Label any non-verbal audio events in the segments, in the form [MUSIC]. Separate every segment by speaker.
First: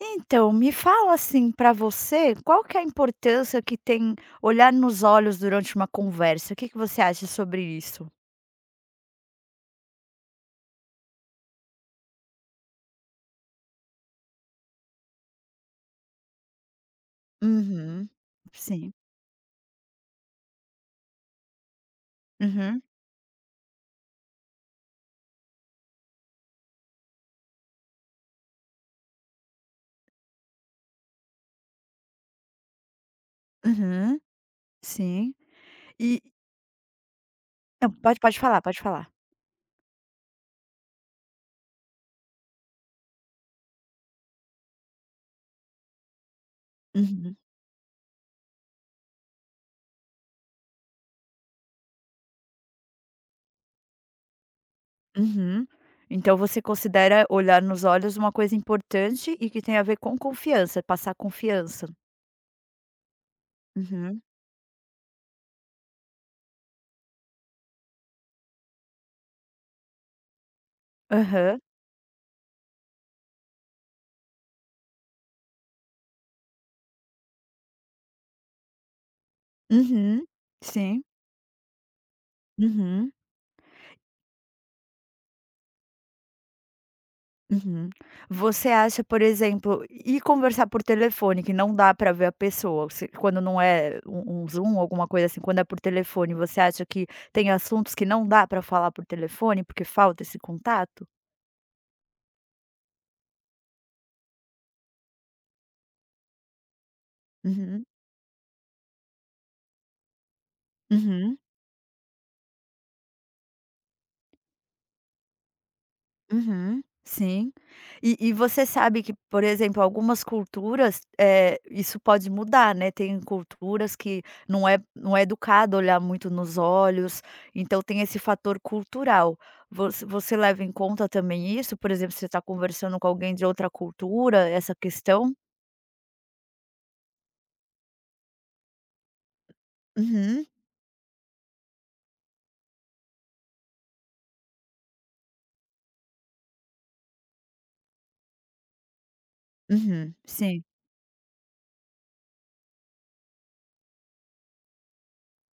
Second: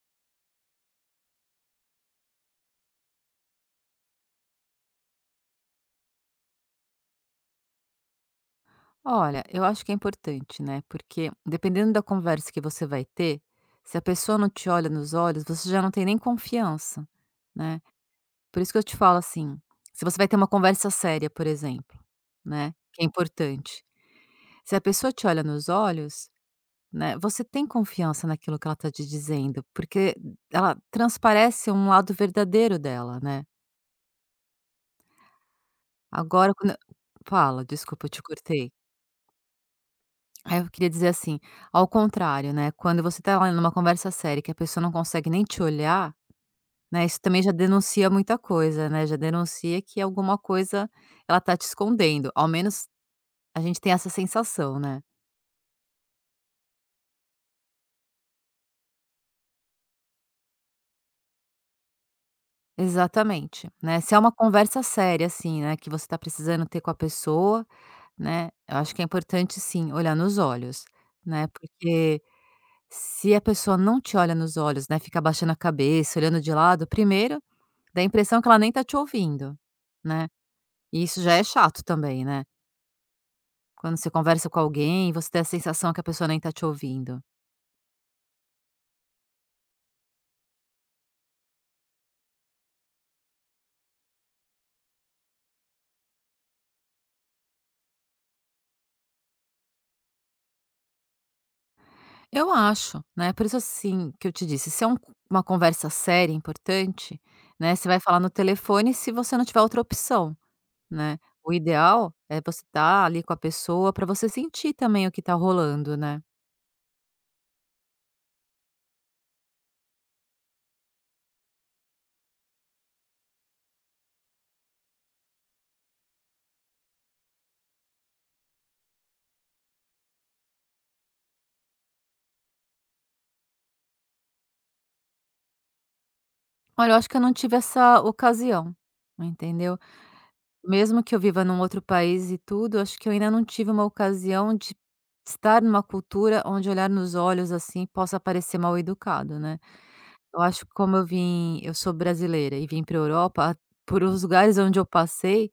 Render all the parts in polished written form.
Speaker 1: Então, me fala assim, para você, qual que é a importância que tem olhar nos olhos durante uma conversa? O que que você acha sobre isso?
Speaker 2: Olha, eu acho que é importante, né? Porque dependendo da conversa que você vai ter, se a pessoa não te olha nos olhos, você já não tem nem confiança, né?
Speaker 1: Uhum.
Speaker 2: Por isso que eu
Speaker 1: Sim.
Speaker 2: te falo assim: se você vai ter uma conversa séria, por exemplo, né?
Speaker 1: Uhum.
Speaker 2: Que é importante. Se a pessoa te olha nos olhos, né? Você tem confiança naquilo que ela tá te dizendo, porque ela transparece um lado verdadeiro dela, né?
Speaker 1: Uhum. Sim. E
Speaker 2: Agora, quando. Fala,
Speaker 1: não,
Speaker 2: desculpa, eu
Speaker 1: pode
Speaker 2: te
Speaker 1: pode falar,
Speaker 2: cortei.
Speaker 1: pode falar.
Speaker 2: Aí eu queria dizer assim, ao contrário, né, quando você tá lá numa conversa séria que a pessoa não consegue nem te olhar, né, isso
Speaker 1: Uhum.
Speaker 2: também já denuncia muita coisa, né, já denuncia que alguma coisa ela tá te escondendo, ao menos a gente tem essa sensação, né.
Speaker 1: Uhum. Então você considera olhar nos olhos uma coisa importante e que tem a ver com confiança, passar confiança.
Speaker 2: Exatamente, né, se é
Speaker 1: Uhum.
Speaker 2: uma conversa séria, assim, né, que você tá precisando ter com a pessoa, né, eu acho que é importante sim, olhar nos olhos, né,
Speaker 1: Aham.
Speaker 2: porque se a pessoa não te olha nos olhos, né, fica abaixando a cabeça, olhando de lado, primeiro dá a impressão que ela nem tá te ouvindo,
Speaker 1: Uhum.
Speaker 2: né.
Speaker 1: Sim.
Speaker 2: E isso já é chato também, né.
Speaker 1: Uhum.
Speaker 2: Quando você conversa com alguém você tem a sensação que a pessoa nem tá te ouvindo.
Speaker 1: Uhum. Você acha, por exemplo, ir conversar por telefone, que não dá para ver a pessoa, se quando não é um Zoom, alguma coisa assim, quando é por telefone, você acha que tem assuntos que não dá para falar por telefone, porque falta esse contato?
Speaker 2: Eu acho, né, por isso, assim, que eu te disse, se é um uma conversa séria, importante, né,
Speaker 1: Uhum,
Speaker 2: você vai falar no telefone se você não tiver outra opção, né.
Speaker 1: uhum.
Speaker 2: O ideal é você estar ali com a pessoa para você sentir também o que tá rolando, né.
Speaker 1: Uhum, sim. E você sabe que, por exemplo, algumas culturas, isso pode mudar, né, tem culturas que não é educado olhar muito nos olhos, então tem esse fator cultural. Você leva em conta também isso? Por exemplo, você está conversando com alguém de outra cultura, essa questão?
Speaker 2: Olha, eu acho que eu não tive essa ocasião, entendeu.
Speaker 1: Uhum,
Speaker 2: Mesmo que eu viva num outro país e tudo, acho que eu ainda não tive uma ocasião de estar numa cultura onde olhar nos olhos, assim, possa parecer mal educado, né.
Speaker 1: uhum,
Speaker 2: Eu acho
Speaker 1: sim.
Speaker 2: que como eu vim eu sou brasileira e vim para a Europa, por os lugares onde eu passei,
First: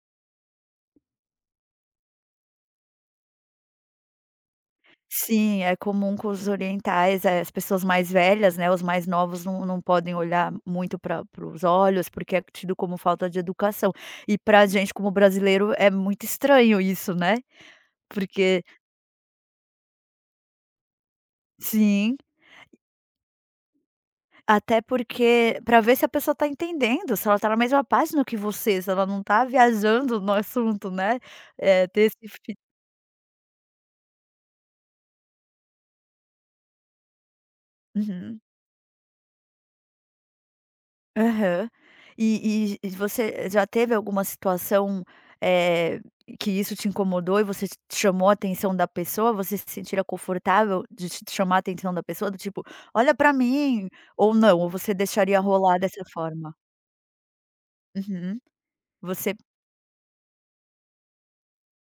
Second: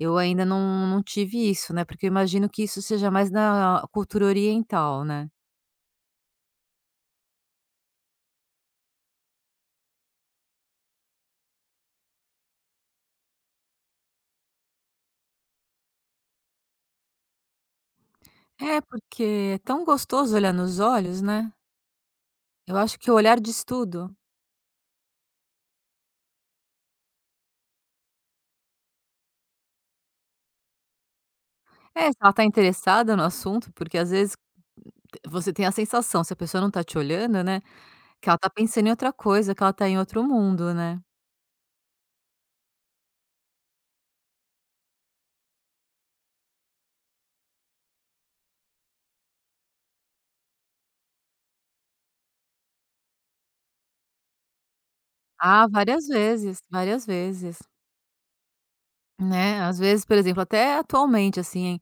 Speaker 2: eu ainda não tive isso, né, porque eu imagino que isso seja mais da cultura oriental, né.
Speaker 1: Sim, é comum com os orientais, as pessoas mais velhas, né, os mais novos não podem olhar muito pra para os olhos, porque é tido como falta de educação. E pra gente como brasileiro é muito estranho isso, né, porque
Speaker 2: É, porque é tão gostoso olhar nos olhos, né.
Speaker 1: sim,
Speaker 2: Eu acho que o olhar diz tudo.
Speaker 1: até porque para ver se a pessoa está entendendo, se ela está na mesma página que você, se ela não está viajando no assunto, né, ter
Speaker 2: É, se
Speaker 1: esse
Speaker 2: ela tá
Speaker 1: fi
Speaker 2: interessada no assunto, porque às vezes você tem a sensação, se a pessoa não tá te olhando, né, que ela
Speaker 1: uhum.
Speaker 2: tá pensando em outra coisa, que ela tá em outro mundo, né.
Speaker 1: Aham. E você já teve alguma situação, eh, que isso te incomodou e você te chamou a atenção da pessoa? Você se sentira confortável de chamar a atenção da pessoa, do tipo: "Olha pra mim!" Ou não, ou você deixaria
Speaker 2: Ah,
Speaker 1: rolar dessa forma?
Speaker 2: várias vezes,
Speaker 1: Uhum. Você.
Speaker 2: né. Às vezes, por exemplo, até atualmente, assim,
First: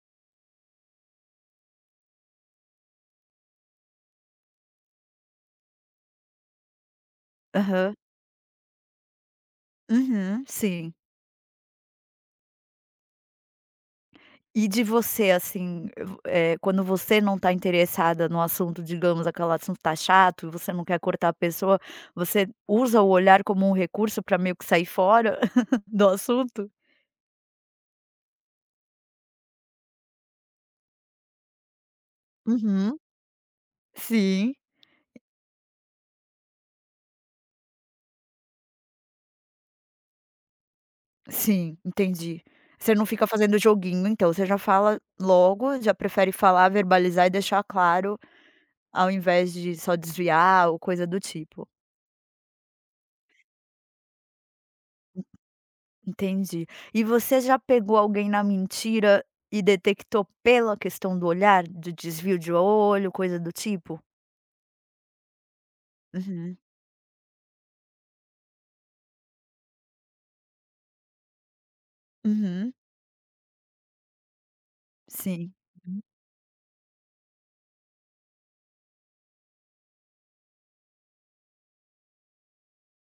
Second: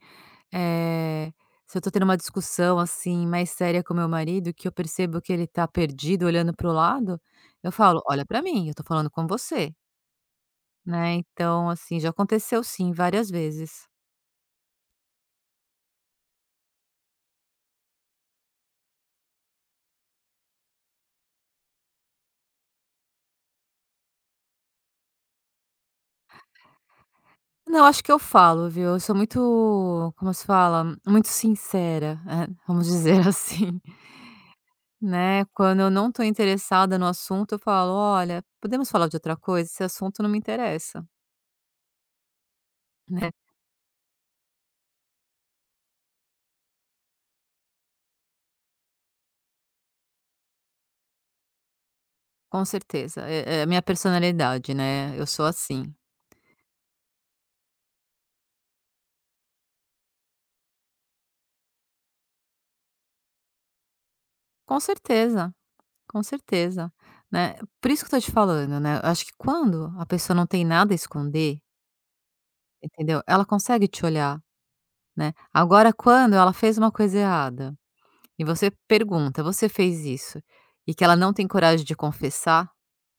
Speaker 2: eh, se eu tô tendo uma discussão, assim, mais séria com o meu marido, que eu percebo que ele tá perdido olhando para o lado, eu
Speaker 1: Aham.
Speaker 2: falo: "Olha pra mim, eu tô falando com você",
Speaker 1: Uhum, sim.
Speaker 2: né. Então, assim, já aconteceu sim, várias vezes.
Speaker 1: E de você, assim, quando você não está interessada no assunto, digamos, aquele assunto está chato e você não quer cortar a pessoa, você usa o olhar como um recurso para meio que sair fora [LAUGHS] do assunto?
Speaker 2: Não, acho que eu falo, viu. Eu sou muito, como se fala? Muito sincera, vamos
Speaker 1: Uhum.
Speaker 2: dizer [LAUGHS] assim,
Speaker 1: Sim,
Speaker 2: né. Quando eu não estou interessada no assunto, eu falo: "Olha, podemos falar de outra coisa? Esse assunto não me interessa",
Speaker 1: sim, entendi. Você não fica
Speaker 2: né.
Speaker 1: fazendo joguinho então, você já fala logo, já prefere falar, verbalizar e deixar claro, ao invés de só desviar ou coisa do tipo.
Speaker 2: Com certeza, é a minha personalidade, né, eu sou assim.
Speaker 1: Entendi. E você já pegou alguém na mentira e detectou pela questão do olhar, de desvio de olho, coisa do tipo?
Speaker 2: Com certeza, com
Speaker 1: Uhum.
Speaker 2: certeza, né. Por isso que eu estou te falando, né, eu acho que quando a pessoa não tem nada a esconder,
Speaker 1: Uhum,
Speaker 2: entendeu, ela consegue te olhar, né.
Speaker 1: sim.
Speaker 2: Agora
Speaker 1: Uhum.
Speaker 2: quando ela fez uma coisa errada e você pergunta: "Você fez isso?" E que ela não tem coragem de confessar,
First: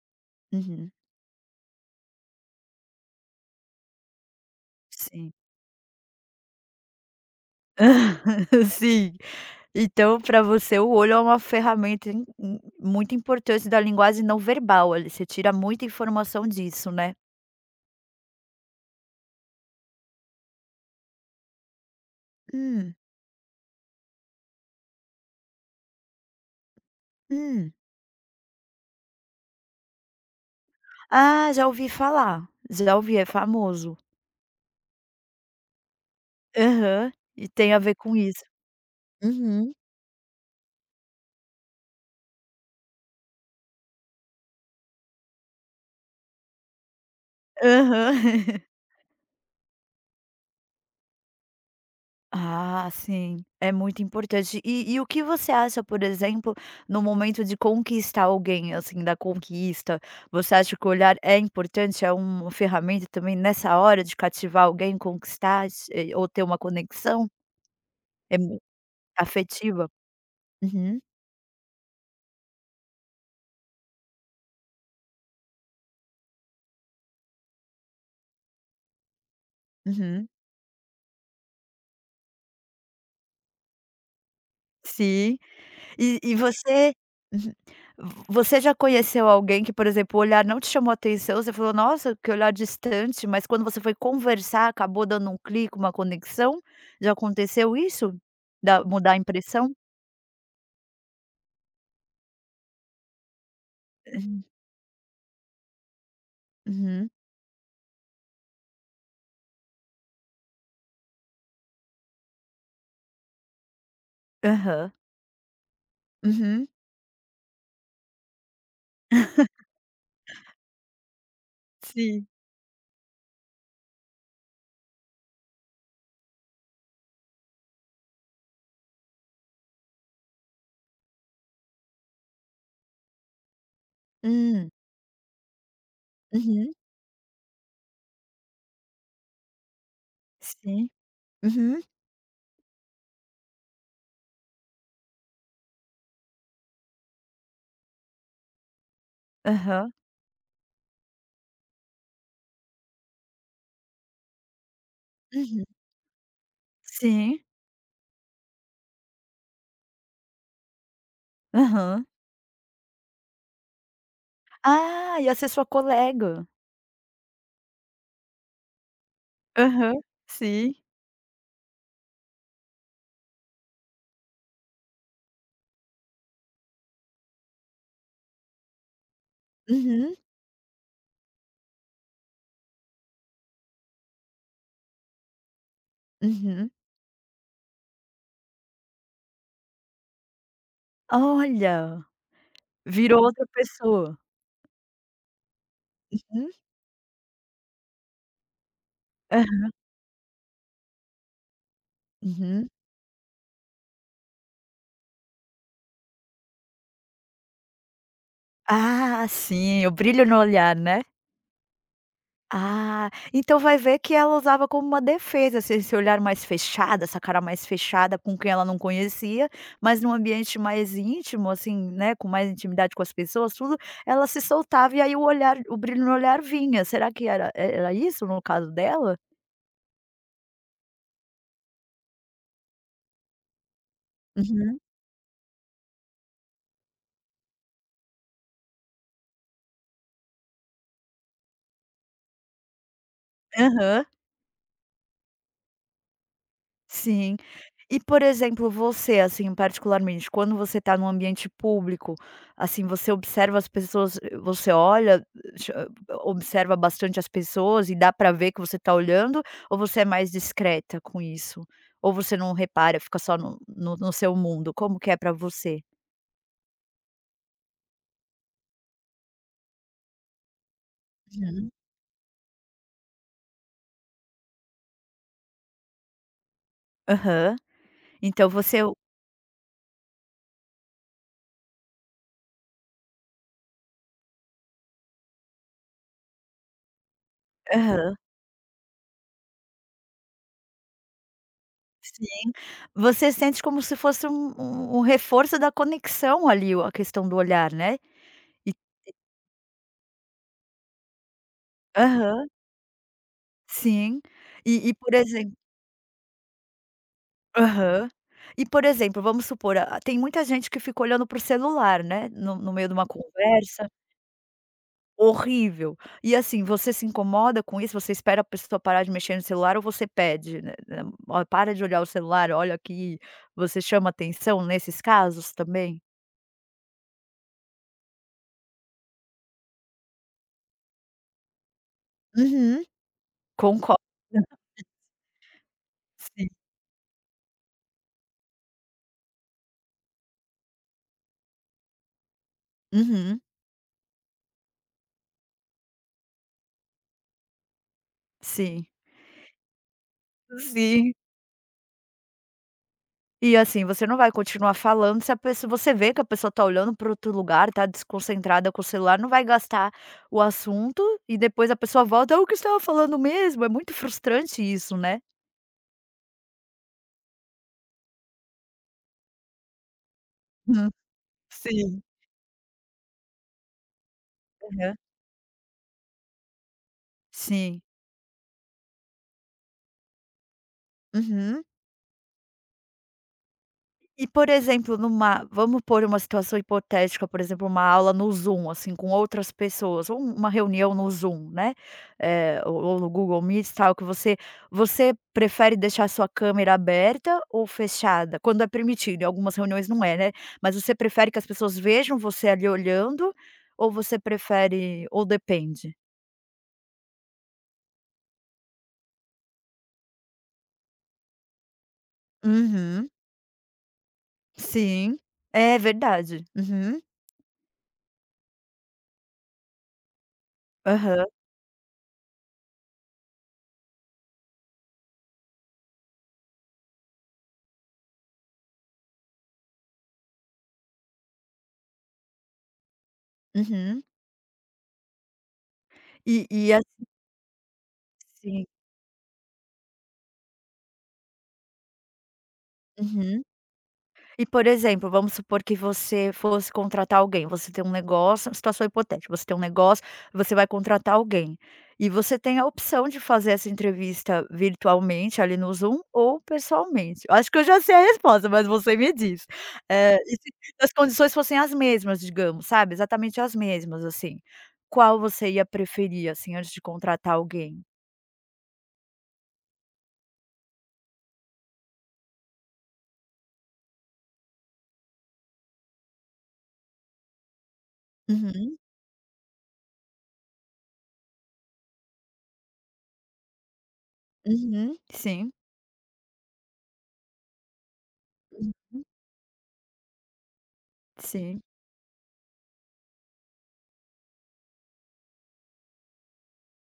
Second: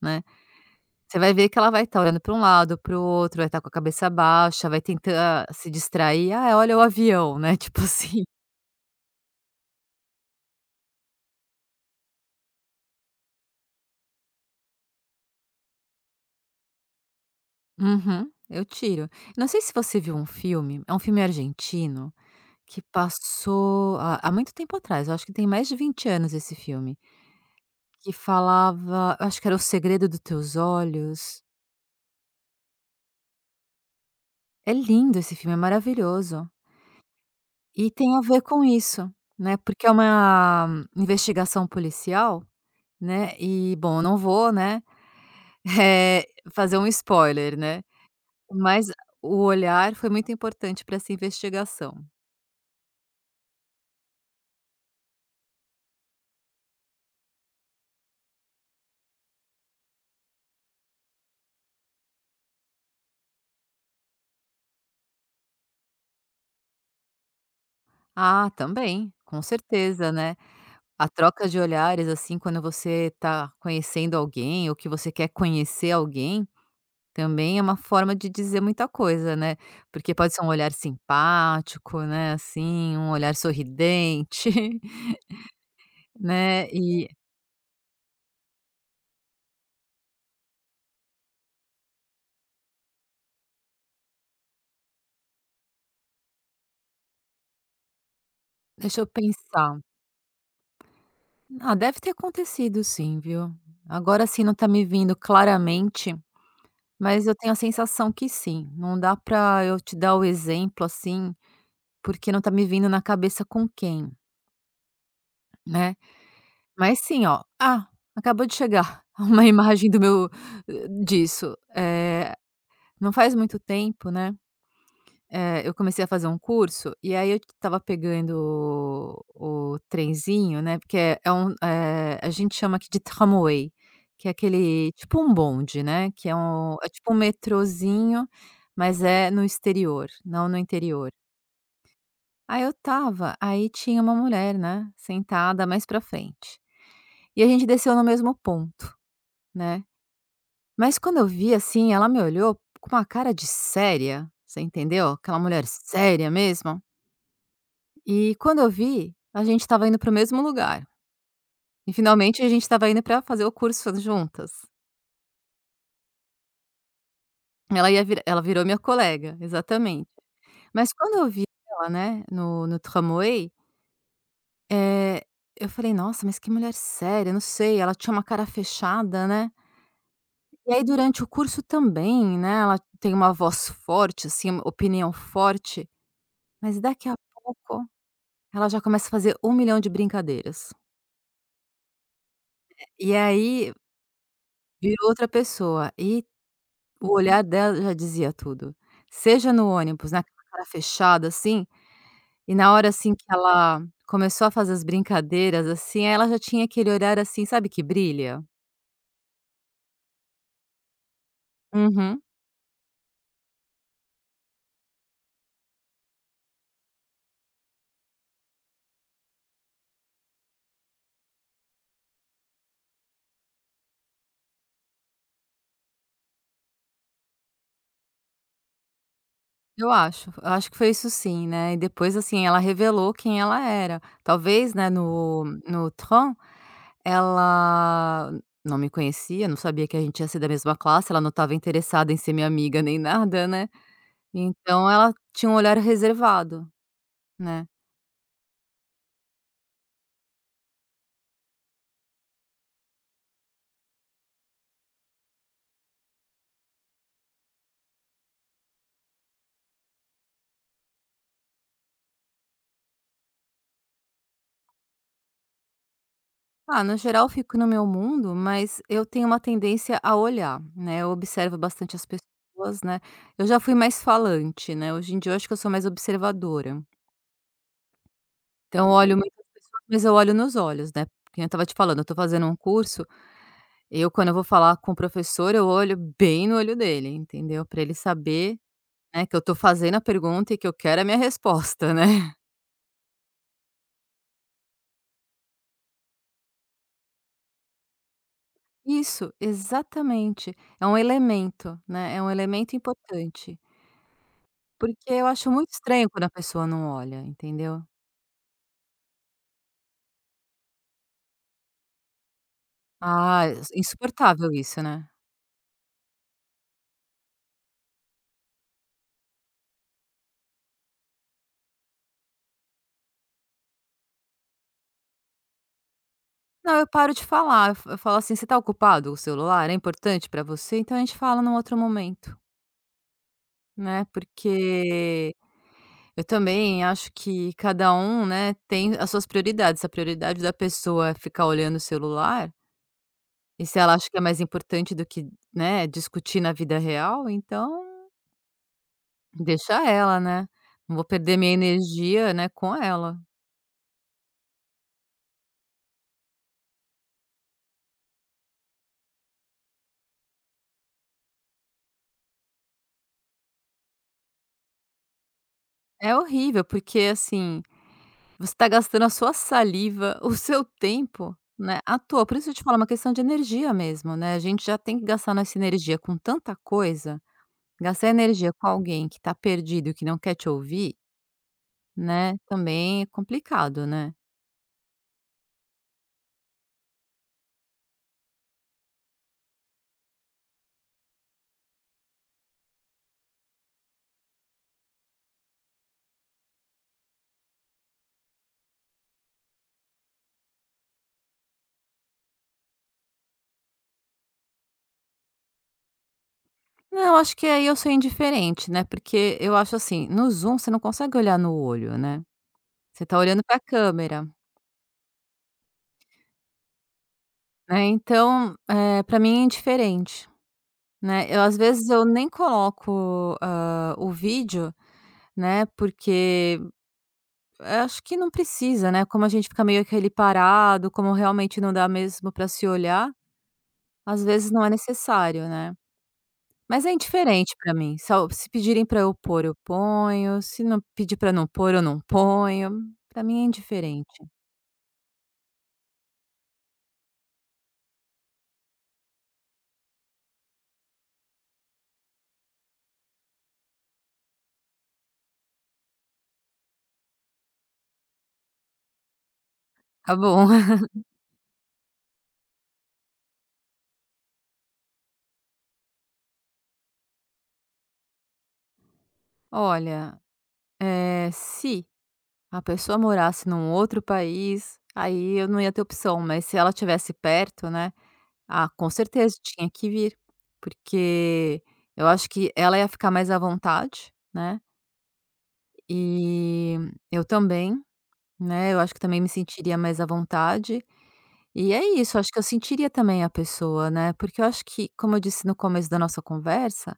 Speaker 2: né,
Speaker 1: Uhum,
Speaker 2: você vai ver que ela vai estar olhando para um lado, para o outro, vai estar com a cabeça baixa, vai
Speaker 1: sim.
Speaker 2: tentar se distrair: "Ah, olha o avião", né, [LAUGHS] tipo assim.
Speaker 1: [LAUGHS] Sim. Então, para você, o olho é uma ferramenta im im muito importante da linguagem não verbal ali, você tira muita informação disso, né?
Speaker 2: Uhum, eu tiro. Não sei se você viu um filme, é um filme argentino que
Speaker 1: Hum,
Speaker 2: passou há muito tempo atrás, eu acho que tem mais de 20 anos esse filme,
Speaker 1: hum.
Speaker 2: que falava eu acho que era O Segredo dos Teus Olhos.
Speaker 1: Ah, já ouvi falar, já ouvi, é famoso.
Speaker 2: É lindo esse filme, é maravilhoso.
Speaker 1: Aham, e tem a
Speaker 2: E
Speaker 1: ver com
Speaker 2: tem a ver
Speaker 1: isso.
Speaker 2: com isso, né,
Speaker 1: Uhum.
Speaker 2: porque é uma investigação policial, né, e bom, eu não vou, né, [LAUGHS] eh, fazer um spoiler, né,
Speaker 1: Aham. [LAUGHS]
Speaker 2: mas o olhar foi muito importante para essa investigação.
Speaker 1: Ah, sim, é muito importante. E o que você acha, por exemplo, no momento de conquistar alguém, assim, da conquista? Você acha que o olhar é importante, é uma ferramenta também nessa hora de cativar alguém, conquistar ou ter uma conexão, eh,
Speaker 2: Ah,
Speaker 1: mu
Speaker 2: também, com
Speaker 1: afetiva?
Speaker 2: certeza, né,
Speaker 1: Uhum,
Speaker 2: a troca de olhares, assim, quando você está conhecendo alguém ou que você quer conhecer alguém, também é uma forma de dizer muita coisa, né, porque
Speaker 1: uhum.
Speaker 2: pode ser um olhar simpático, né, assim, um olhar sorridente. [LAUGHS]
Speaker 1: Sim. E
Speaker 2: Né,
Speaker 1: você.
Speaker 2: e
Speaker 1: Uhum. Você já conheceu alguém que, por exemplo, o olhar não te chamou atenção, você falou: "Nossa, que olhar distante", mas quando você foi conversar, acabou dando um clique, uma conexão? Já aconteceu isso? Da
Speaker 2: deixa eu
Speaker 1: mudar a impressão?
Speaker 2: pensar. Ah, deve ter acontecido sim, viu. Agora sim
Speaker 1: Uhum.
Speaker 2: não tá me vindo claramente,
Speaker 1: Uhum.
Speaker 2: mas eu tenho a sensação que sim. Não dá pra eu te dar o exemplo, assim, porque não tá me vindo na cabeça com quem,
Speaker 1: Aham.
Speaker 2: né.
Speaker 1: Uhum.
Speaker 2: Mas sim, ó, ah, acabou de chegar [LAUGHS] uma imagem do meu disso.
Speaker 1: Sim.
Speaker 2: É não faz muito tempo, né. Eu comecei a fazer um curso, e aí eu estava pegando o trenzinho, né, porque é um a gente chama aqui de tramway, que é
Speaker 1: Hum.
Speaker 2: aquele tipo um bonde, né, que é
Speaker 1: Uhum.
Speaker 2: um é tipo um metrozinho, mas é no exterior, não no
Speaker 1: Sim.
Speaker 2: interior.
Speaker 1: Uhum.
Speaker 2: Aí eu tava, aí tinha uma mulher, né, sentada mais pra frente. E a gente desceu no mesmo ponto, né.
Speaker 1: Aham.
Speaker 2: Mas quando eu vi, assim, ela me olhou com uma cara de séria, você entendeu? Aquela
Speaker 1: Uhum.
Speaker 2: mulher séria mesmo.
Speaker 1: Sim.
Speaker 2: E quando eu vi, a gente estava indo para o mesmo lugar. E
Speaker 1: Aham.
Speaker 2: finalmente a gente estava indo para fazer o curso juntas.
Speaker 1: Ah, ia ser sua colega.
Speaker 2: Ela ia vir ela virou minha colega,
Speaker 1: Aham.
Speaker 2: exatamente.
Speaker 1: Sim.
Speaker 2: Mas quando eu vi ela, né, no tramway, eh, eu falei: "Nossa, mas que mulher séria", não sei, ela tinha uma cara fechada, né.
Speaker 1: Uhum.
Speaker 2: E aí durante o curso também, né, ela tem uma voz forte, assim, uma opinião forte,
Speaker 1: Uhum.
Speaker 2: mas daqui a pouco ela já começa a fazer um milhão de brincadeiras.
Speaker 1: Olha!
Speaker 2: E
Speaker 1: Virou outra
Speaker 2: aí
Speaker 1: pessoa.
Speaker 2: virou outra pessoa. E
Speaker 1: Uhum.
Speaker 2: o olhar dela já dizia tudo. Seja
Speaker 1: Aham.
Speaker 2: no ônibus, naquela cara fechada, assim, e
Speaker 1: Uhum.
Speaker 2: na hora, assim, que ela começou a fazer as brincadeiras, assim, ela já tinha aquele olhar, assim, sabe que brilha?
Speaker 1: Ah, sim, o brilho no olhar, né?
Speaker 2: Uhum.
Speaker 1: Ah, então vai ver que ela usava como uma defesa, assim, esse olhar mais fechado, essa cara mais fechada com quem ela não conhecia, mas num ambiente mais íntimo, assim, né, com mais intimidade com as pessoas, tudo, ela se soltava e aí o olhar o brilho no olhar vinha. Será que era isso no caso dela?
Speaker 2: Eu acho que foi isso sim, né, e depois, assim, ela revelou quem ela era. Talvez,
Speaker 1: Uhum.
Speaker 2: né, no Tron, ela não me conhecia, não sabia que a gente ia ser da mesma classe, ela não estava interessada em ser minha amiga nem nada, né,
Speaker 1: Aham,
Speaker 2: então ela tinha um olhar reservado,
Speaker 1: sim.
Speaker 2: né.
Speaker 1: E, por exemplo, você, assim, particularmente, quando você está num ambiente público, assim, você observa as pessoas, você olha, cha observa bastante as pessoas e dá para ver que você está olhando, ou você é mais discreta com isso? Ou você não repara, fica só no seu mundo? Como que é pra você?
Speaker 2: Ah, no geral, eu fico no meu mundo, mas eu tenho uma tendência a olhar, né? Eu observo
Speaker 1: Uhum.
Speaker 2: bastante as pessoas, né? Eu já fui mais falante, né? Hoje em dia, eu acho que eu sou mais observadora.
Speaker 1: Aham. Então você.
Speaker 2: Então, eu olho muitas pessoas, mas eu olho nos olhos, né? Porque eu tava te falando, eu tô fazendo um curso, eu, quando eu vou falar com o professor, eu olho bem no olho dele, entendeu? Para ele
Speaker 1: Aham.
Speaker 2: saber, né, que eu tô fazendo a pergunta e que eu quero a minha resposta, né?
Speaker 1: Sim.
Speaker 2: [LAUGHS]
Speaker 1: Você sente como se fosse um reforço da conexão ali, o a questão do olhar, né? E.
Speaker 2: Isso, exatamente. É um elemento, né? É um
Speaker 1: Aham,
Speaker 2: elemento importante.
Speaker 1: sim. E
Speaker 2: Porque
Speaker 1: por
Speaker 2: eu acho
Speaker 1: exemplo.
Speaker 2: muito estranho quando a pessoa não olha, entendeu.
Speaker 1: Aham. E, por exemplo, vamos supor, ah, tem muita gente que fica olhando pro celular, né, no meio de uma
Speaker 2: Ah,
Speaker 1: conversa.
Speaker 2: insuportável isso, né.
Speaker 1: Horrível. E, assim, você se incomoda com isso? Você espera a pessoa parar de mexer no celular ou você pede, né, né: "Ó, para de olhar o celular, olha aqui". Você chama atenção nesses casos também?
Speaker 2: Não, eu paro de falar, eu falo assim: "Você tá ocupado? O celular é importante pra você? Então a gente fala num outro momento",
Speaker 1: Uhum. Concordo.
Speaker 2: né,
Speaker 1: [LAUGHS]
Speaker 2: porque eu
Speaker 1: Sim.
Speaker 2: também acho que cada um, né, tem as suas prioridades, se a prioridade da pessoa é ficar olhando o celular,
Speaker 1: Uhum.
Speaker 2: e se ela acha que é mais importante do que, né, discutir na vida real, então
Speaker 1: Sim.
Speaker 2: deixa ela, né, não vou
Speaker 1: Sim.
Speaker 2: perder minha energia, né, com ela.
Speaker 1: E assim, você não vai continuar falando se a pessoa você vê que a pessoa tá olhando para outro lugar, tá desconcentrada com o celular, não vai gastar o assunto e depois a pessoa volta: "Ah, o que você estava falando mesmo?". É muito frustrante isso, né?
Speaker 2: É horrível, porque assim, você tá gastando a sua saliva, o seu
Speaker 1: Hum,
Speaker 2: tempo, né, à
Speaker 1: sim.
Speaker 2: toa. Por isso eu te falo, é uma questão de energia mesmo, né, a gente já
Speaker 1: Aham.
Speaker 2: tem que gastar nossa energia com tanta coisa,
Speaker 1: Sim.
Speaker 2: gastar energia com alguém que tá perdido e que não quer te ouvir,
Speaker 1: Uhum.
Speaker 2: né, também é complicado, né.
Speaker 1: E, por exemplo, numa vamos pôr uma situação hipotética, por exemplo, uma aula no Zoom, assim, com outras pessoas, ou uma reunião no Zoom, né, ou no Google Meet, tal, que você prefere deixar sua câmera aberta ou fechada? Quando é permitido, em algumas reuniões não é, né, mas você prefere que as pessoas vejam você ali olhando, ou você prefere ou depende?
Speaker 2: Não, acho que aí eu sou indiferente, né, porque eu acho assim, no Zoom você não consegue olhar no olho, né, você
Speaker 1: Uhum,
Speaker 2: tá olhando pra câmera,
Speaker 1: sim. É verdade. Uhum.
Speaker 2: né, então, pra mim é indiferente. Né,
Speaker 1: Aham.
Speaker 2: eu às vezes eu nem coloco, o vídeo, né, porque eu acho que não precisa, né, como a gente fica meio aquele parado, como realmente não dá mesmo para se olhar,
Speaker 1: Uhum.
Speaker 2: às vezes não é necessário, né.
Speaker 1: E
Speaker 2: Mas é indiferente para mim, só se
Speaker 1: assim.
Speaker 2: pedirem para eu pôr, eu ponho, se não pedir para não pôr, eu não ponho, para mim
Speaker 1: Uhum.
Speaker 2: é indiferente.
Speaker 1: E, por exemplo, vamos supor que você fosse contratar alguém, você tem um negócio, situação hipotética, você tem um negócio, você vai contratar alguém. E você tem a opção de fazer essa entrevista virtualmente ali no Zoom ou pessoalmente. Eu acho que eu já sei a resposta, mas você me diz.
Speaker 2: Tá
Speaker 1: E
Speaker 2: bom.
Speaker 1: se
Speaker 2: [LAUGHS]
Speaker 1: as condições fossem as mesmas, digamos, sabe, exatamente as mesmas, assim, qual você ia preferir, assim, antes de contratar alguém?
Speaker 2: Olha, se a pessoa morasse num outro país, aí eu não ia ter opção, mas se ela estivesse perto, né. Ah,
Speaker 1: Uhum,
Speaker 2: com certeza, tinha que vir, porque eu acho que ela ia ficar mais à vontade, né,
Speaker 1: uhum, sim,
Speaker 2: e eu também, né, eu acho que
Speaker 1: uhum,
Speaker 2: também me sentiria mais à vontade,
Speaker 1: sim,
Speaker 2: e é isso, acho que eu sentiria também a pessoa, né, porque eu acho que, como eu disse no começo da nossa conversa,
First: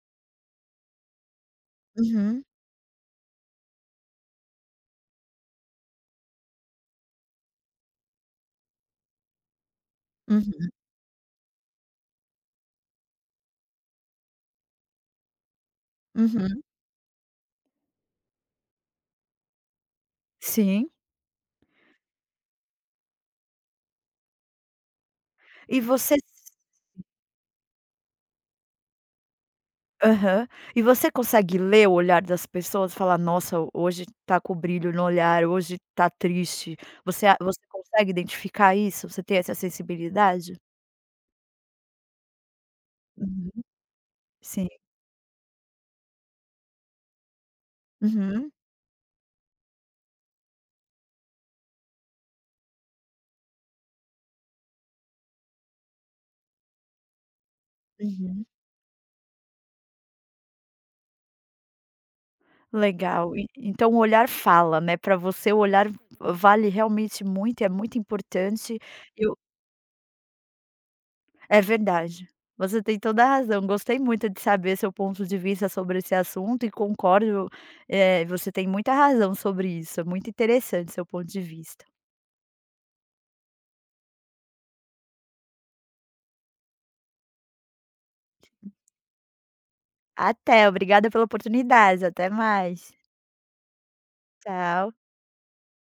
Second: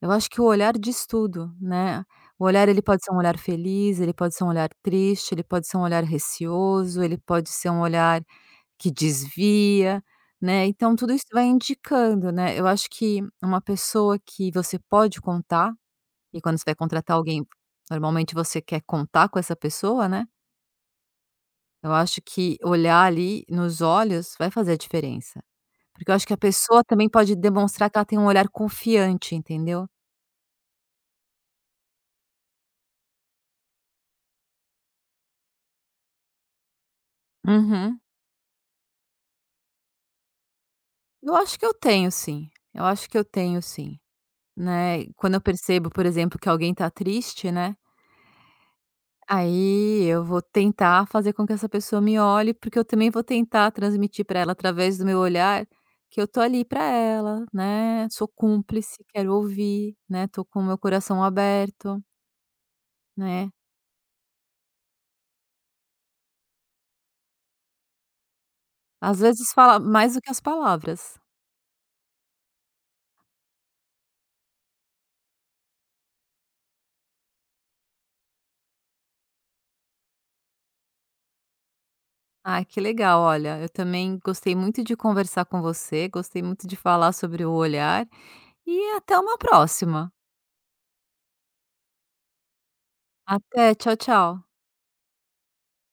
Speaker 2: eu acho que o olhar diz tudo, né.
Speaker 1: uhum,
Speaker 2: O olhar, ele pode ser um olhar feliz, ele pode ser um olhar triste, ele pode ser um olhar receoso, ele pode ser um olhar que desvia, né,
Speaker 1: uhum,
Speaker 2: então tudo isso vai indicando, né. Eu acho que uma pessoa que você pode contar, e quando
Speaker 1: uhum,
Speaker 2: você vai contratar alguém, normalmente você quer contar com essa pessoa, né,
Speaker 1: sim.
Speaker 2: eu acho que olhar ali nos olhos vai fazer a diferença.
Speaker 1: E
Speaker 2: Porque eu
Speaker 1: você.
Speaker 2: acho que a pessoa também pode demonstrar que ela tem um olhar confiante, entendeu.
Speaker 1: Aham. E você consegue ler o olhar das pessoas? Falar: "Nossa, hoje tá com brilho no olhar, hoje tá triste". Você
Speaker 2: Uhum.
Speaker 1: consegue identificar isso? Você tem essa sensibilidade?
Speaker 2: Eu acho que eu tenho sim, eu acho que eu
Speaker 1: Uhum.
Speaker 2: tenho sim,
Speaker 1: Sim.
Speaker 2: né. Quando eu percebo, por exemplo, que alguém tá triste, né,
Speaker 1: Uhum,
Speaker 2: aí eu vou tentar fazer com que essa pessoa me olhe, porque eu também vou tentar transmitir para ela através do meu olhar que eu tô ali para ela, né, sou
Speaker 1: uhum.
Speaker 2: cúmplice, quero ouvir, né, tô com o meu coração aberto,
Speaker 1: Legal. E
Speaker 2: né.
Speaker 1: então o olhar fala, né, pra você o olhar vale realmente muito, é muito importante
Speaker 2: Às
Speaker 1: e o.
Speaker 2: vezes fala mais do que as palavras.
Speaker 1: É verdade. Você tem toda a razão. Gostei muito de saber seu ponto de vista sobre esse assunto e concordo, você tem muita razão sobre isso. É muito interessante seu ponto de vista.
Speaker 2: "Ah, que legal, olha, eu também gostei muito de conversar com você, gostei muito de falar sobre o olhar e até uma próxima.
Speaker 1: Até, obrigada pela oportunidade. Até mais.
Speaker 2: Até, tchau, tchau.
Speaker 1: Tchau.